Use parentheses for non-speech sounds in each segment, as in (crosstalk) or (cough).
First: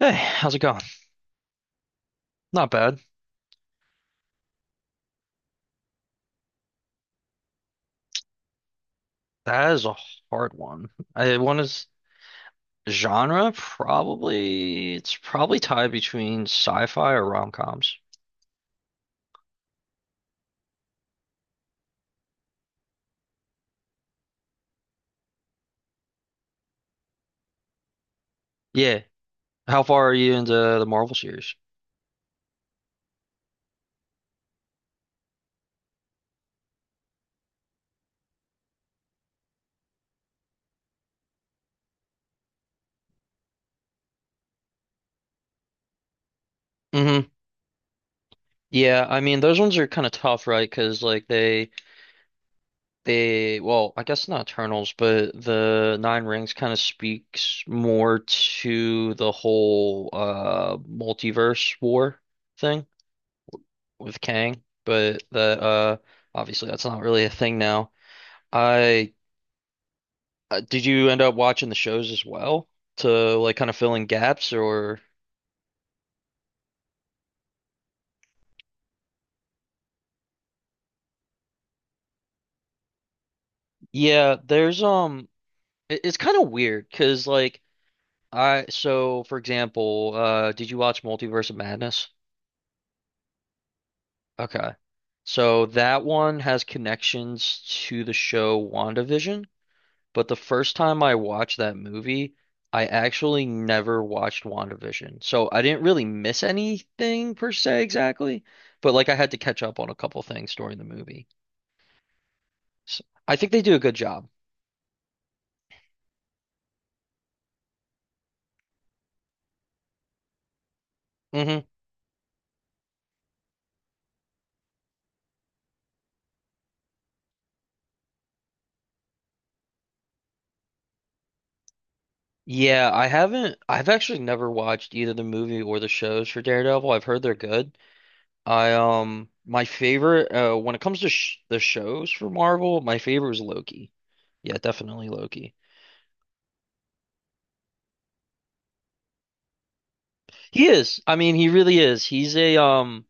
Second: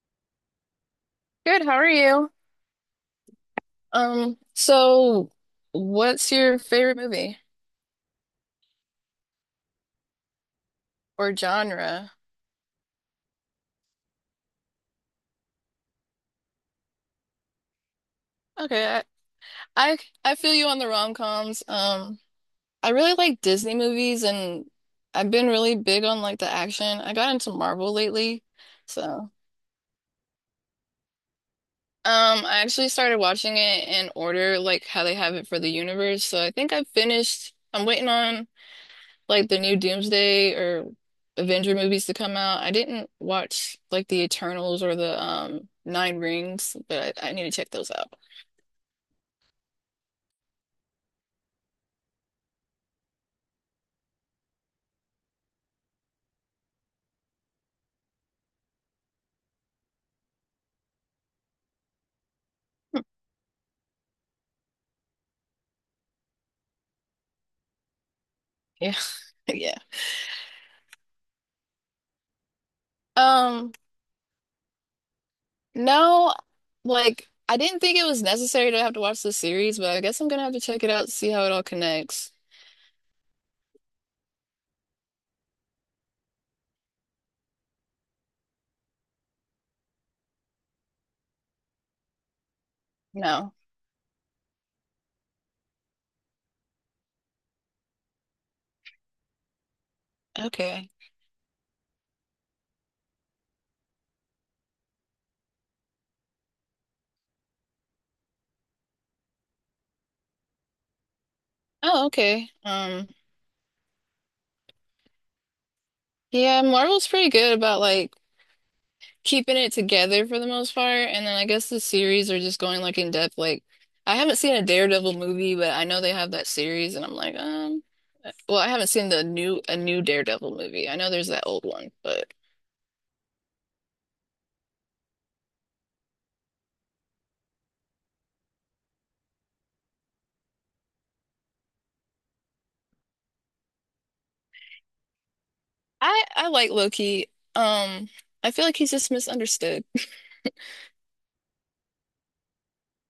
Hey, how's it going? Good, how are you? Not bad. So what's your favorite movie That is a hard one. or I one is genre? genre, probably it's probably tied between sci-fi or rom-coms. Okay, I, I feel you on the rom-coms. I really like Disney movies and I've been really big on like the action. I got into Marvel lately. Yeah. So, um, How far are you into the Marvel series? I actually started watching it in order like how they have it for the universe. So I think I've finished. I'm waiting on like the new Doomsday or Avenger movies to come out. I didn't watch like the Eternals or the Nine Rings, but hmm I need to check those out. Yeah, I mean those ones are kind of tough, right? Because like they well, I guess not Eternals, but the Nine Rings kind of speaks more to the whole multiverse war thing. With Kang, but that obviously that's not really a thing now. Yeah. I (laughs) Yeah. Did you end up watching the shows as well to like kind Um, of fill in gaps? Or no, like I didn't think it was necessary to have to watch the series, but I guess I'm gonna have to check it out to see how it all connects. yeah, there's it's kind of weird 'cause like I so for example, did you watch Multiverse of Madness? No. Okay. So that one has connections to the show WandaVision. But the first Okay. time I watched that movie, I actually never watched WandaVision. So I didn't really miss anything per se exactly, but like I had to catch up on a couple things during the movie. Oh, okay. So I think they do a good job. Yeah, Marvel's pretty good about like keeping it together for the most part. And then I hmm guess the series are just going like in depth. Like I haven't seen a Daredevil movie, but I know they have that series, and I'm like, well, I haven't seen the new a new Daredevil movie. I know there's that old one, but Yeah, I've actually never watched either the movie or the shows for Daredevil. I've heard they're good. I My favorite when it comes to sh the shows for Marvel, my favorite is Loki. Yeah, definitely Loki. I like Loki. Um, I feel like he's just misunderstood. (laughs) He is. I mean, he really is. He's a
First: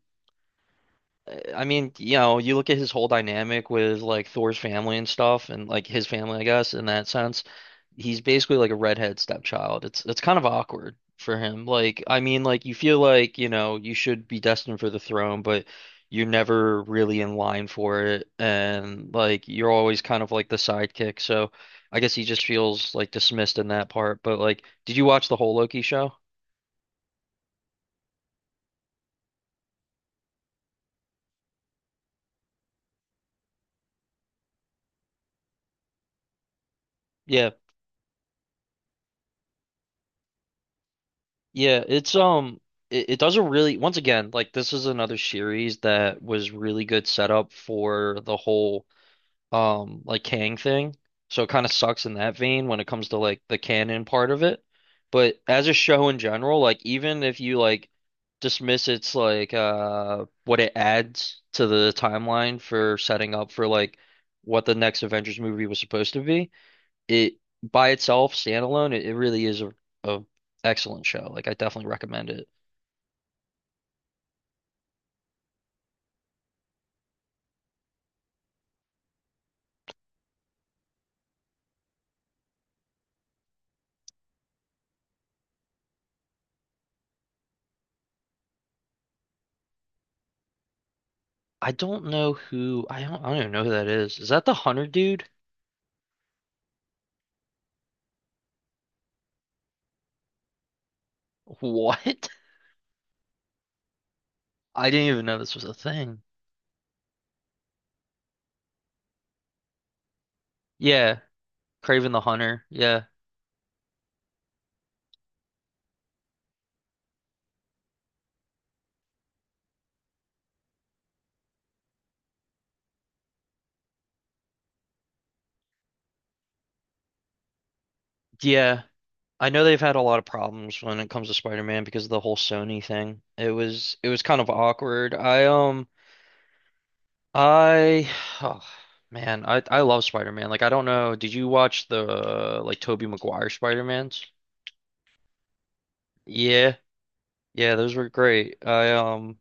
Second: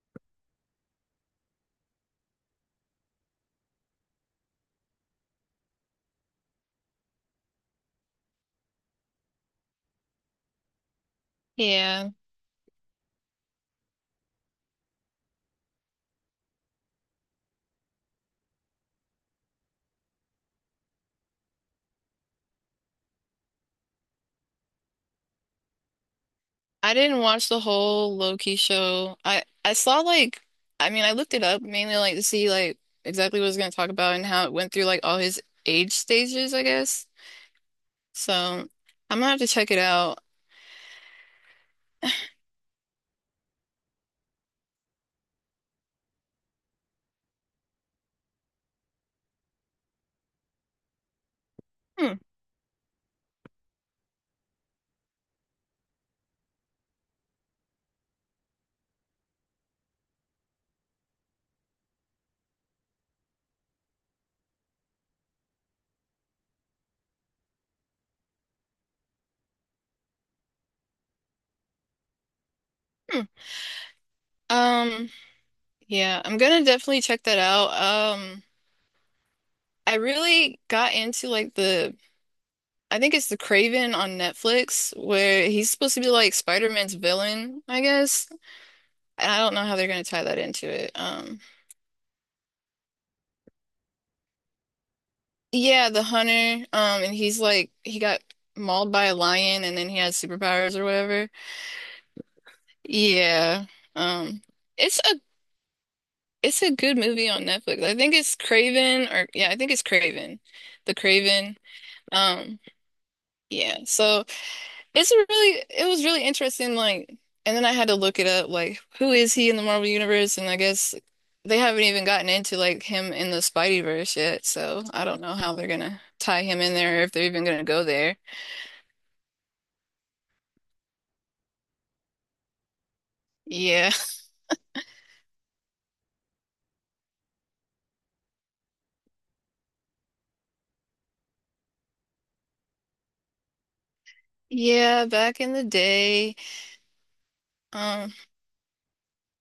I mean, you know, you look at his whole dynamic with like Thor's family and stuff, and like his family, I guess, in that sense, he's basically like a redhead stepchild. It's kind of awkward for him. Like, Yeah, I mean, like you feel like, you know, you should be destined for the throne, but you're never really in line for it, and like you're always kind of like the sidekick. So, I guess he just feels like dismissed in that part. But like, did you watch the whole Loki show? I didn't watch the whole Loki show. I saw like I mean I looked it up mainly like to see like exactly what it was going to talk about and how it went through like all his age stages, I guess. Yeah. So I'm gonna have to check it out. Yeah, it's it does a really once again, like this is another series that was really good setup for the whole like Kang thing. So it kind of sucks in Hmm. that vein when it comes to like the canon part of it. But as a show in general, like even if you like dismiss its like what it adds to the timeline for setting up for like what the next Avengers movie was supposed to be it by itself, standalone, it really is a excellent show. Like I definitely recommend it. Hmm. Um, yeah, I'm gonna definitely check that out. Um, I really got into like the I think it's the Craven on Netflix where he's supposed to be like Spider-Man's villain, I guess. And I don't know how they're gonna tie that into it. I don't even know who that is. Is that the Hunter dude? Yeah, the hunter. And he's like he got mauled by a lion and then he has superpowers or whatever. What? Yeah. Um, (laughs) I it's didn't a even know this was a thing. It's a good movie on Netflix. I think it's Craven or yeah, I think it's Craven. The Yeah, Craven. Kraven the Um, Hunter. Yeah. yeah. So it's a really it was really interesting, like and then I had to look it up, like who is he in the Marvel Universe? And I guess they haven't even gotten into like him in the Spideyverse yet, so I don't know how they're gonna tie him in there or if they're even gonna go there. Yeah. I know they've had a lot of problems when it comes to Spider-Man because of the whole Sony thing. It Yeah. was it (laughs) was kind of awkward. I (sighs) oh, man, I love Spider-Man. Like I don't know, did you watch the like Tobey Maguire Spider-Mans? Yeah, back in the day. Yeah. Yeah, those were Um, great.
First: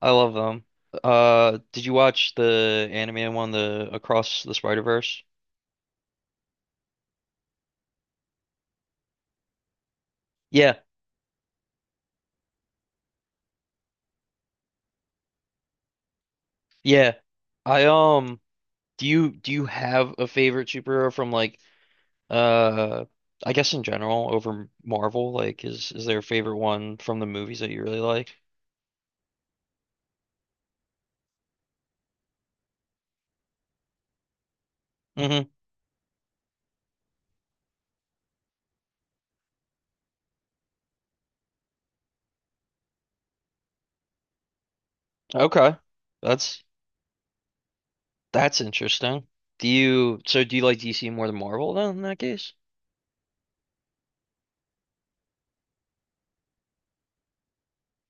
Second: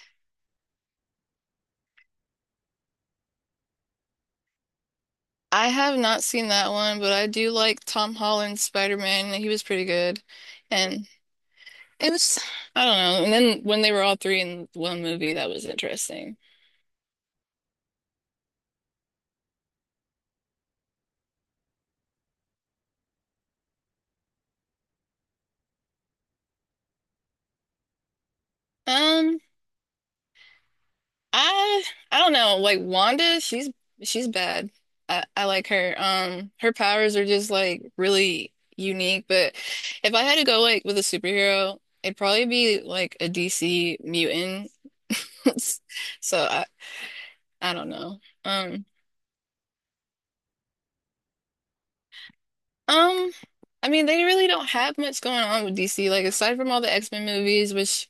I love them. Did you watch the anime one, the Across the Spider-Verse? I have not seen that one, but I do like Tom Holland's Spider-Man. He was pretty good. Yeah. And it was, I don't know. And then when they were all three in one movie, that was interesting. Yeah. I Do you have a favorite superhero from like uh I guess in general over Marvel? Like is there a favorite one from the movies that you really like? Um, I I don't know. Like Wanda, she's bad. I hmm I like her. Her powers are just like really unique. But if I had to go like with a superhero, it'd probably be like a DC mutant. (laughs) Okay. So That's I I don't know. that's Um interesting. Do you do you like DC more than Marvel then in that case? um. I mean, they really don't have much going on with DC, like aside from all the X-Men movies, which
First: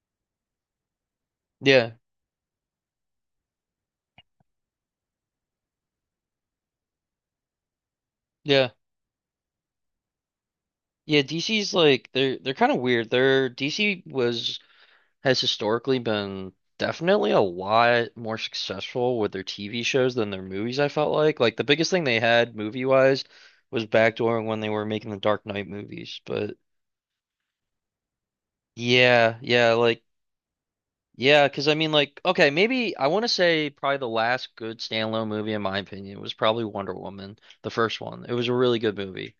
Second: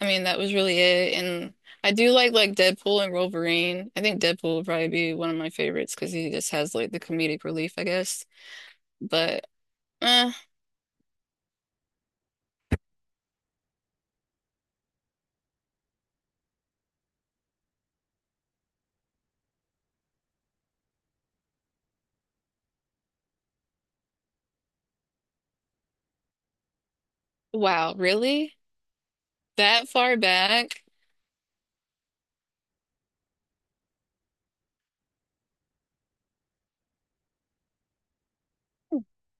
I mean, that was really it. And I Yeah. do like Deadpool and Wolverine. I think Deadpool would probably be one of my favorites because he just has like the comedic relief, I guess. Yeah. But eh, Yeah, DC's like they're kind of weird. Their DC was Has historically been definitely a lot more successful with their TV shows than their movies, I felt like. Like the biggest thing they had movie-wise was backdooring when they were making the Dark Knight movies. But wow, really? yeah, yeah, That like far back? yeah, 'cause I mean like okay, maybe I want to say probably the last good standalone movie in my opinion was probably Wonder Woman, the first one. It was a really good movie.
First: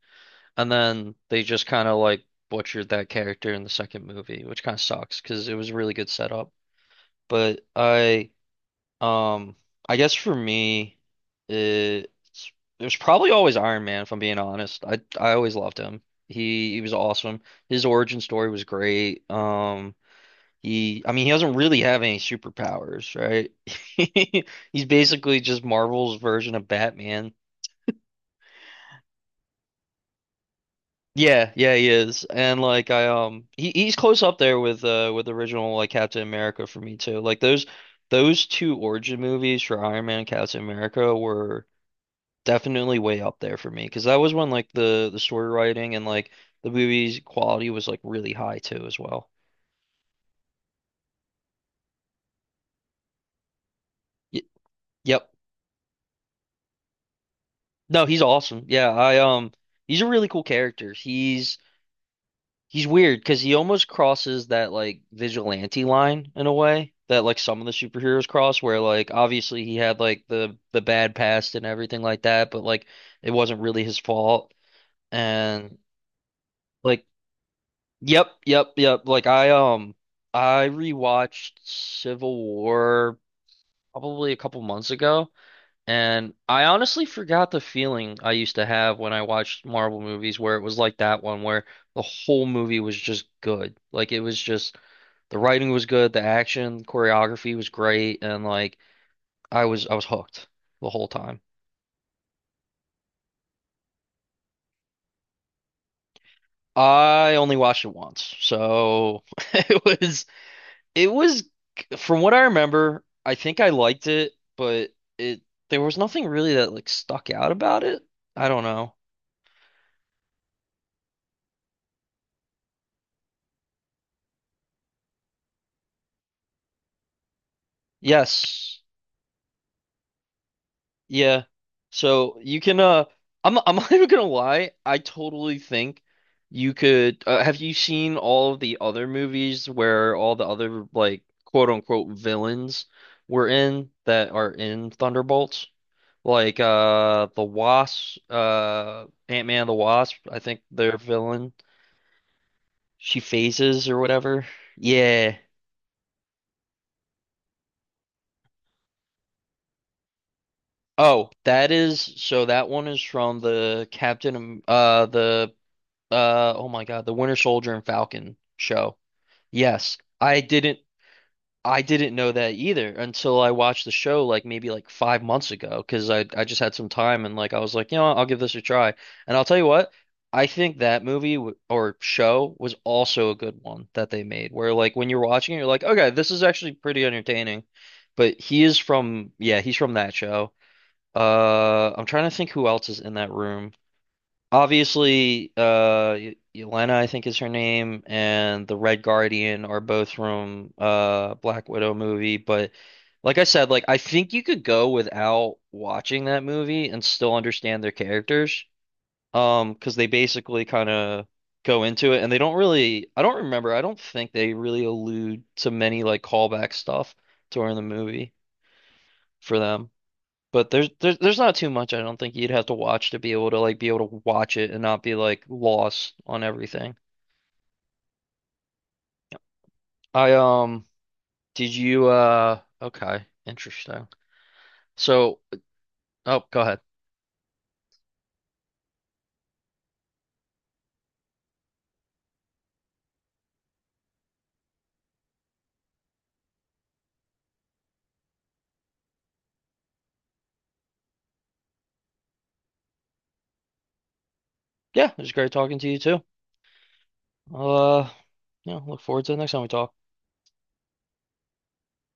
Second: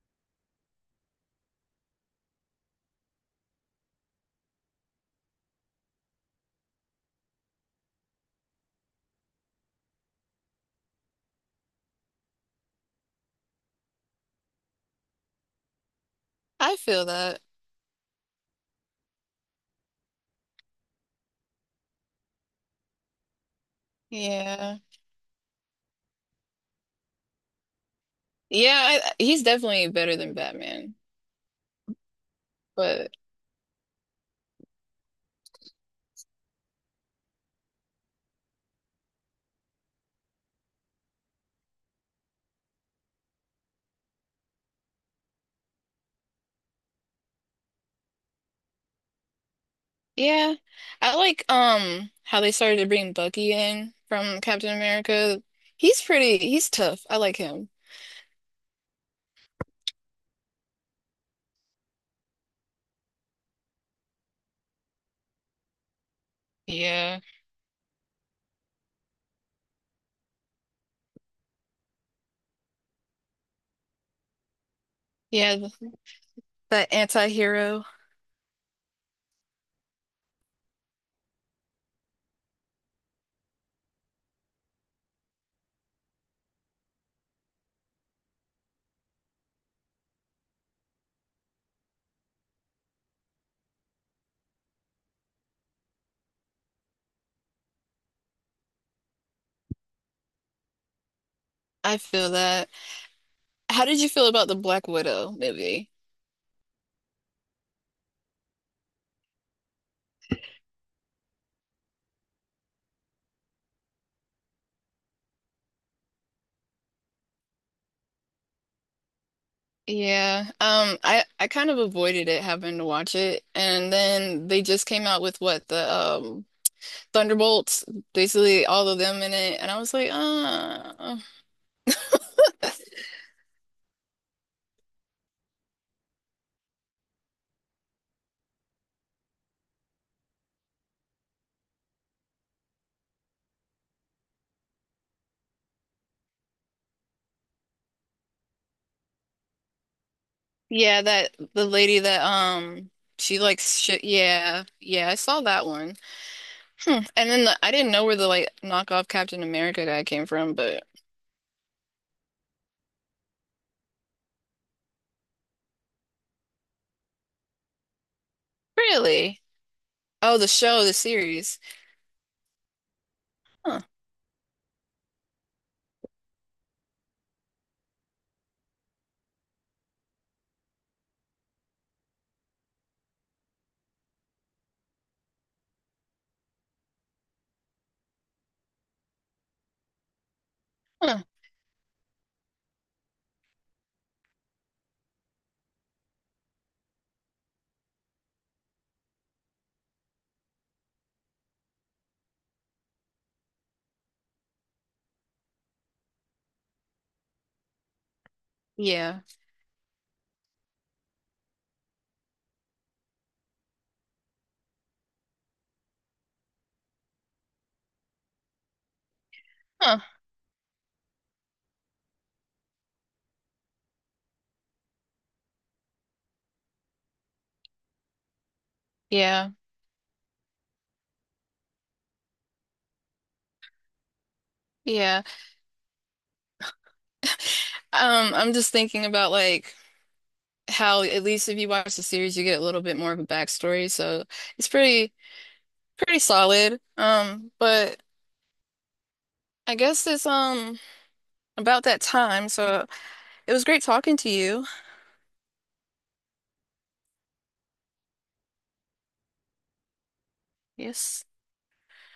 And then they just kind of like butchered that character in the second movie, which kind of sucks because it was a really good setup. But I, um, I guess for me, it, it was probably always Iron Man, if I'm being honest. I always loved him. He I he was feel that. awesome. His origin story was great. He I mean he doesn't really have any superpowers, right? (laughs) Yeah. He's basically just Marvel's version of Batman. Yeah, I, he's definitely better than Batman. Yeah, yeah, he is. And like I But he's close up there with the original like Captain America for me too. Like those two origin movies for Iron Man and Captain America were definitely way up there for me because that was when like the story writing and like the movie's quality was like really high too as well. yeah, I like how they started to bring Bucky in from Y Captain Yep. America. He's pretty, he's tough. I like him. No, he's awesome. Yeah, I he's a really cool character. He's weird because he almost crosses that like vigilante line in a way Yeah. that like some of the superheroes cross, where like obviously he had like the bad past and everything like that, but like it wasn't really his fault. Yeah, th- And that like, anti-hero. yep, yep, yep. Like I rewatched Civil War probably a couple months ago. And I honestly forgot the feeling I used to have when I watched Marvel movies where it was like that one where the whole movie was just good. Like it was just the writing was good, the action, choreography was great, and like I was hooked the whole time. I feel that. How did you feel about the Black Widow movie? I only watched it once. So (laughs) it was it was from what I remember, I think I liked it, but it there was nothing really that like stuck out about it. I don't know. Yeah, I kind of avoided it having to watch it, and then they just came out with what the Thunderbolts, basically Yes. all of them in it, and I was like, Yeah. So you can I'm (laughs) not even gonna lie, I totally think you could have you seen all of the other movies where all the other like quote unquote villains were in that are in Thunderbolts? Like the Wasp Ant-Man and the Wasp, I think their yeah, that villain. the lady that She she likes phases or shit, whatever. yeah, yeah, I Yeah. saw that one, hmm. And then the, I didn't know where the like knockoff Captain America guy came from, but Oh, that is so that one is from the Captain Am- the oh my God, the Winter Soldier and Falcon show. really, Yes, oh, the show, the series, I didn't know that either until I huh, watched the show like maybe like 5 months ago because I just had some time and like I was like, you know what, I'll give this a try. And I'll tell you what, I think that movie w or show was also a good one that they made where like when you're watching it, you're like, okay, this is actually pretty entertaining. But he is from, yeah, he's from that show. huh, I'm trying to think who else is in that room. Obviously, Yelena, I think is her name, and the Red Guardian are both from Black Widow movie. But like I said, like I think you could go without watching that movie and still understand their characters, yeah, because they basically kind of go into it, and they don't really. I don't remember. I don't think they really allude to many like callback stuff during the movie for them. huh, But there's not too much I don't think you'd have to watch to be able to be able to watch it and not be like lost on everything. yeah. I did you okay, interesting. Yeah. So, oh, go ahead. I'm just thinking about like how at least if you watch the series, you get a little bit more of a backstory. So it's pretty solid. But I guess it's about that time. So it was great talking to you. Yeah, it was great talking to you too. Uh, yeah, look forward to the next time we talk. Yes.